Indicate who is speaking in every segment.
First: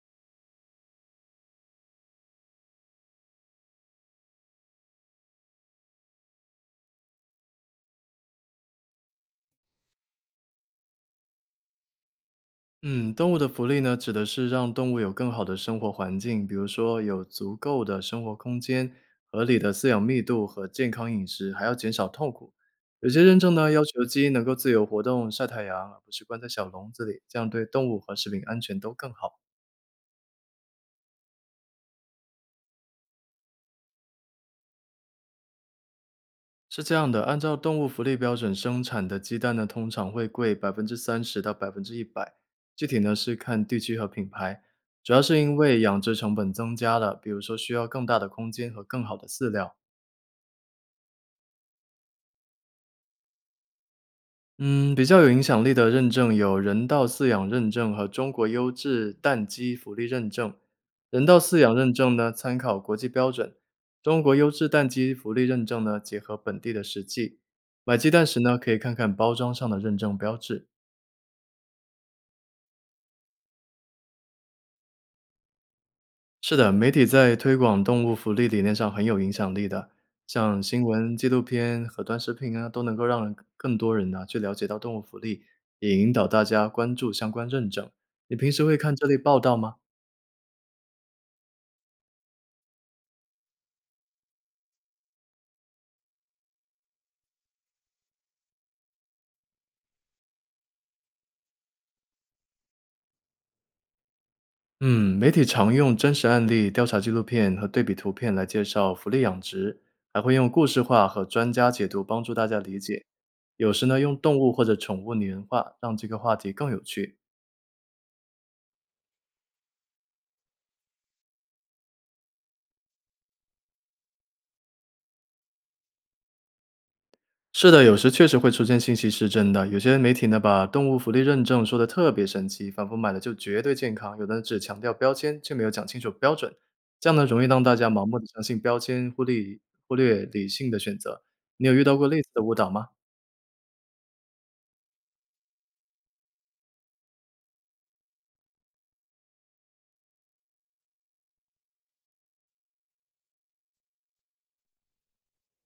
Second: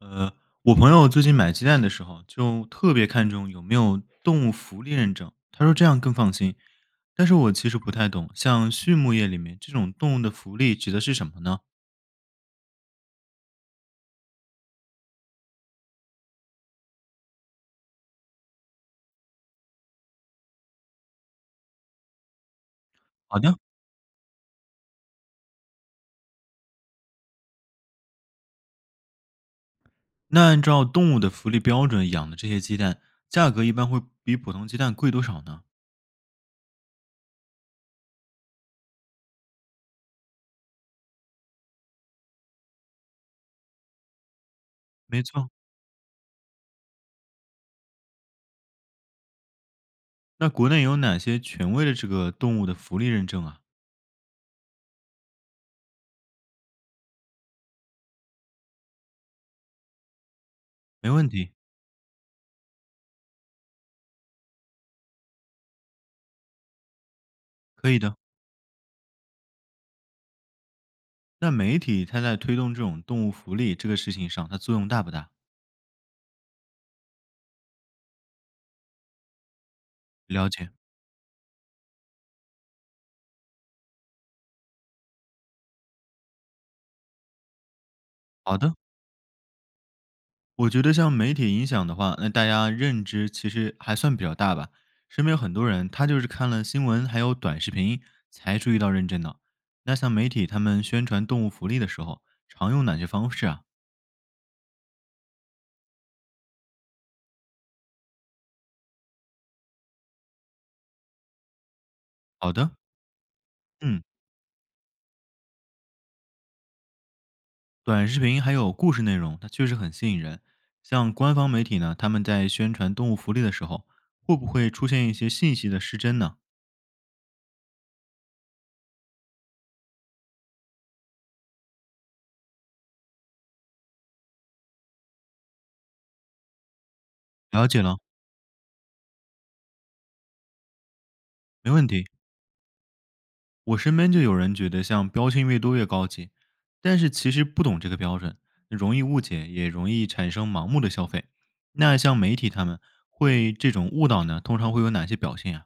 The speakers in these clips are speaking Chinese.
Speaker 1: 呃，我朋友最近买鸡蛋的时候就特别看重有没有动物福利认证，他说这样更放心。但是我其实不太懂，像畜牧业里面这种动物的福利指的是什么呢？
Speaker 2: 嗯，动物的福利呢，指的是让动物有更好的生活环境，比如说有足够的生活空间、合理的饲养密度和健康饮食，还要减少痛苦。有些认
Speaker 1: 好
Speaker 2: 证
Speaker 1: 的，
Speaker 2: 呢，要求鸡能够自由活动、晒太阳，而不是关在小笼子里，这样对动物和食品安全都更好。
Speaker 1: 那按照动物的福利标准养的这些鸡蛋，价格一般会比普通鸡蛋贵多少呢？
Speaker 2: 是这样的，按照动物福利标准生产的鸡蛋呢，通常会贵30%到100%，具体呢是看地区和品牌。主要
Speaker 1: 没
Speaker 2: 是
Speaker 1: 错，
Speaker 2: 因为养殖成本增加了，比如说需要更大的空间和更好的饲料。
Speaker 1: 那国内有哪些权威的这个动物的福利认证啊？
Speaker 2: 嗯，比较有影响力的认证有人道饲养认证和中国优质蛋鸡福利认证。
Speaker 1: 没
Speaker 2: 人
Speaker 1: 问
Speaker 2: 道
Speaker 1: 题，
Speaker 2: 饲养认证呢，参考国际标准；中国优质蛋鸡福利认证呢，结合本地的实际。
Speaker 1: 可
Speaker 2: 买
Speaker 1: 以
Speaker 2: 鸡
Speaker 1: 的。
Speaker 2: 蛋时呢，可以看看包装上的认证标志。
Speaker 1: 那媒体它在推动这种动物福利这个事情上，它作用大不大？
Speaker 2: 是的，媒体在推广动物福利理念上很有影响力的，
Speaker 1: 了
Speaker 2: 像
Speaker 1: 解。
Speaker 2: 新闻、纪录片和短视频啊，都能够让人更多人呢、去了解到动物福利，也引导大家关注相关认证。你平
Speaker 1: 好
Speaker 2: 时
Speaker 1: 的。
Speaker 2: 会看这类报道吗？
Speaker 1: 我觉得像媒体影响的话，那大家认知其实还算比较大吧。身边有很多人，他就是看了新闻还有短视频才注意到认真的。那像媒体他们宣传动物福利的时候，常用哪些方式啊？
Speaker 2: 嗯，媒体常用真实案例、调查纪录片和对比图片来介绍福利养殖，还会用故事化和专家解读帮助大
Speaker 1: 好
Speaker 2: 家
Speaker 1: 的，
Speaker 2: 理解。有时呢，
Speaker 1: 嗯，
Speaker 2: 用动物或者宠物拟人化，让这个话题更有趣。
Speaker 1: 短视频还有故事内容，它确实很吸引人。像官方媒体呢，他们在宣传动物福利的时候，会不会出现一些信息的失真呢？
Speaker 2: 是的，有时确实会出现信息失真的。有些媒体呢，把动物福利认证说的特别神奇，仿佛买了就绝对健康；有的只强调标签，却没有讲清楚标准。这样呢，容易让
Speaker 1: 了
Speaker 2: 大
Speaker 1: 解
Speaker 2: 家
Speaker 1: 了，
Speaker 2: 盲目的相信标签，忽略理性的选择。你
Speaker 1: 没
Speaker 2: 有遇
Speaker 1: 问
Speaker 2: 到过
Speaker 1: 题。
Speaker 2: 类似的误导吗？
Speaker 1: 我身边就有人觉得像标签越多越高级，但是其实不懂这个标准，容易误解，也容易产生盲目的消费。那像媒体他们会这种误导呢，通常会有哪些表现啊？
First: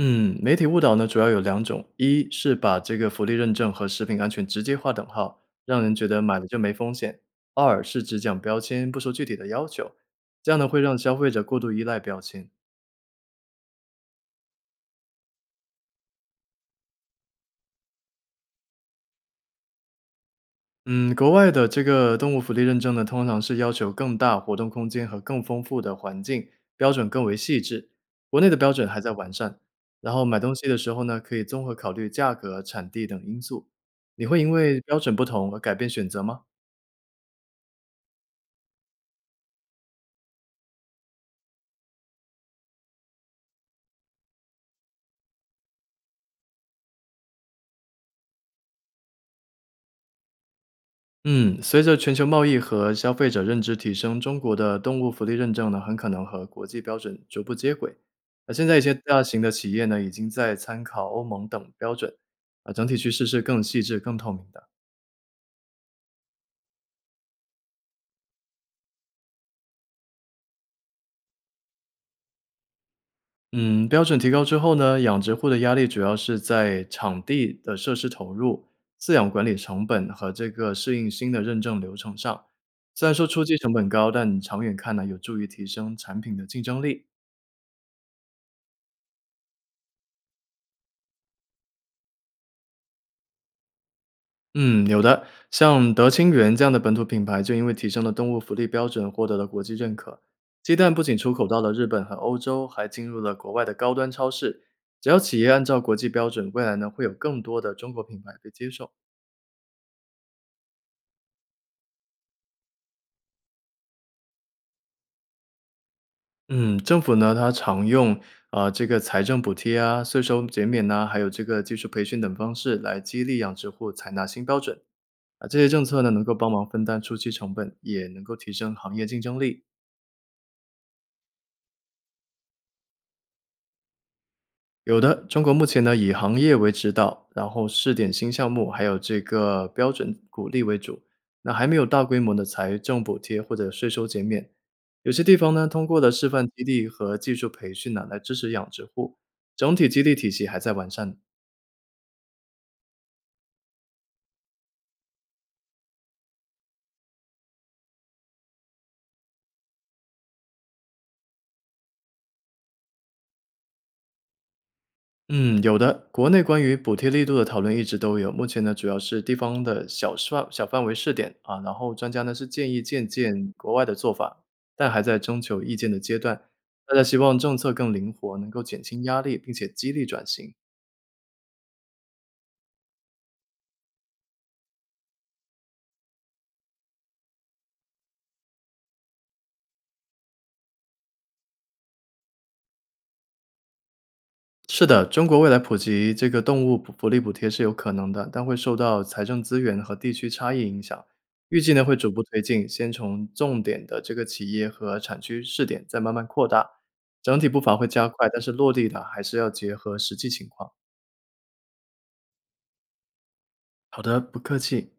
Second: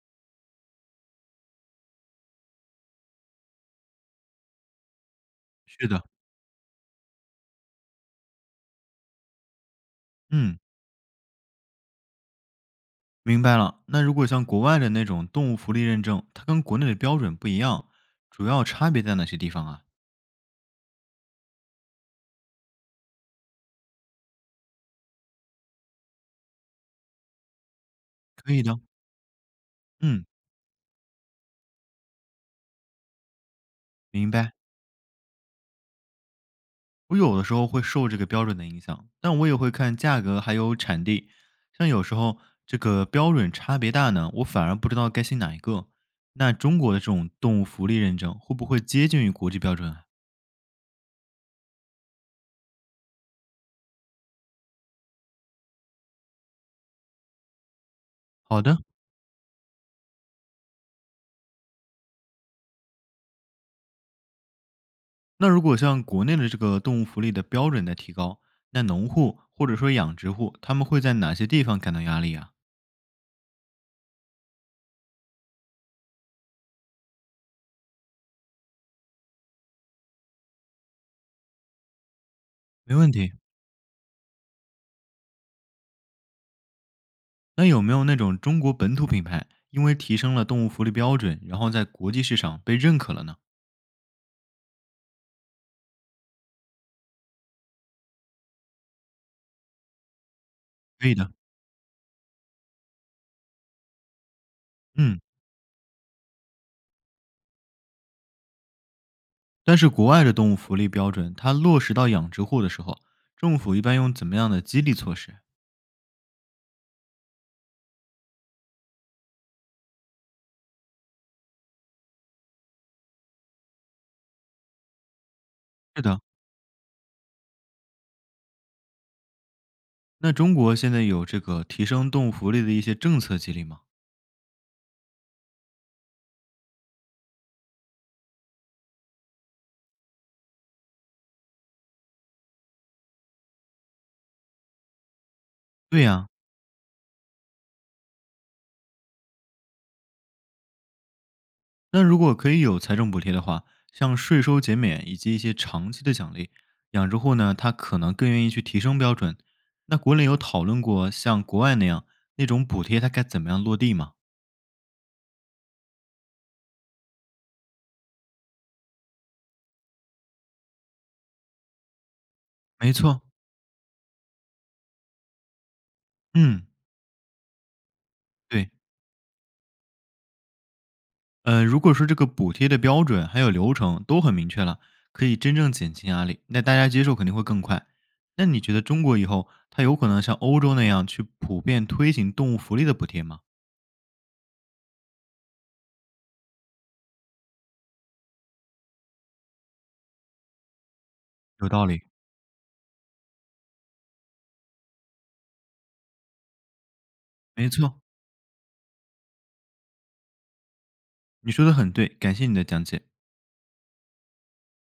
Speaker 2: 嗯，媒体误导呢，主要有两种，一是把这个福利认证和食品安全直接划等号，让
Speaker 1: 是
Speaker 2: 人
Speaker 1: 的，
Speaker 2: 觉得买了就没风险；二是只讲标签，不说具体的要求，这样
Speaker 1: 嗯，
Speaker 2: 呢会让消费者过度依赖标签。
Speaker 1: 明白了。那如果像国外的那种动物福利认证，它跟国内的标准不一样，主要差别在哪些地方啊？
Speaker 2: 嗯，国外的这个动物福利认证呢，通常是要求更大活动空间和更丰富的环境，标准更为细致。国内
Speaker 1: 可
Speaker 2: 的
Speaker 1: 以
Speaker 2: 标
Speaker 1: 的，
Speaker 2: 准还在完善。然后
Speaker 1: 嗯，
Speaker 2: 买东西的时候呢，可以综合考虑价格、产地等因素。你
Speaker 1: 明
Speaker 2: 会因
Speaker 1: 白。
Speaker 2: 为标准不同而改变选择吗？
Speaker 1: 我有的时候会受这个标准的影响，但我也会看价格还有产地。像有时候这个标准差别大呢，我反而不知道该信哪一个。那中国的这种动物福利认证会不会接近于国际标准啊？
Speaker 2: 嗯，随着全球贸易和消费者认知提升，中国的动物福利认证呢，很可能和国际标准逐步接轨。那
Speaker 1: 好
Speaker 2: 现在
Speaker 1: 的，
Speaker 2: 一些大型的企业呢，已经在参考欧盟等标准，啊，整体趋势是更细致、更透明的。
Speaker 1: 那如果像国内的这个动物福利的标准在提高，那农户或者说养殖户他们会在哪些地方感到压力啊？
Speaker 2: 嗯，标准提高之后呢，养殖户的压力主要是在场地的设施投入、饲养管理成本和这个适应新的认证流程上。
Speaker 1: 没
Speaker 2: 虽
Speaker 1: 问
Speaker 2: 然说
Speaker 1: 题。
Speaker 2: 初期成本高，但长远看呢，有助于提升产品的竞争力。
Speaker 1: 那有没有那种中国本土品牌因为提升了动物福利标准，然后在国际市场被认可了呢？
Speaker 2: 嗯，有的，像德清源这样的本土品牌，就因为提升了动物福利标准，获得了国际认可。鸡蛋不
Speaker 1: 可以
Speaker 2: 仅
Speaker 1: 的，
Speaker 2: 出口到了日本和欧洲，还进入了国外的高端超市。只要
Speaker 1: 嗯。
Speaker 2: 企业按照国际标准，未来呢会有更多的中国品牌被接受。
Speaker 1: 但是国外的动物福利标准，它落实到养殖户的时候，政府一般用怎么样的激励措施？
Speaker 2: 嗯，政府呢，它常用啊、这个财政补贴啊、税收减免呐、还有这个技术培训等方式来激励养殖户采纳新标准啊。这些政策
Speaker 1: 是
Speaker 2: 呢，
Speaker 1: 的，
Speaker 2: 能够帮忙分担初期成本，也能够提升行业竞争力。
Speaker 1: 那中国现在有这个提升动物福利的一些政策激励吗？
Speaker 2: 有的，中国目前呢以行业为指导，然后试点新项目，还有这个标准鼓励为主。那还没有大规模的财政补贴或者税收减免。有些地方呢通过
Speaker 1: 对
Speaker 2: 了
Speaker 1: 呀、
Speaker 2: 示范基地和技术培训呢来支持养殖户，整体激励体系还在完善。
Speaker 1: 那如果可以有财政补贴的话，像税收减免以及一些长期的奖励，养殖户呢，他可能更愿意去提升标准。那国内有讨论过像国外那样那种补贴，它该怎么样落地吗？
Speaker 2: 嗯，有的。国内关于补贴力度的讨论一直都有，目前呢主要是地方的小范围试点啊，然后专家呢是建议
Speaker 1: 没
Speaker 2: 借
Speaker 1: 错，
Speaker 2: 鉴国外的做法，但还在征求意见的阶段。
Speaker 1: 嗯，
Speaker 2: 大家希望政策更灵活，能够
Speaker 1: 对。
Speaker 2: 减轻压力，并且激励转型。
Speaker 1: 如果说这个补贴的标准还有流程都很明确了，可以真正减轻压力，那大家接受肯定会更快。那你觉得中国以后它有可能像欧洲那样去普遍推行动物福利的补贴吗？
Speaker 2: 是的，中国未来普及这个动物福利补贴是有可能的，但会受到财政资源和地区差异影响。预
Speaker 1: 有
Speaker 2: 计呢
Speaker 1: 道
Speaker 2: 会
Speaker 1: 理。
Speaker 2: 逐步推进，先从重点的这个企业和产区试点，再慢慢扩大。整体步
Speaker 1: 没
Speaker 2: 伐会
Speaker 1: 错，
Speaker 2: 加快，但是落地的还是要结合实际情况。
Speaker 1: 你说的很对，感谢你的讲解。
Speaker 2: 好的，不客气。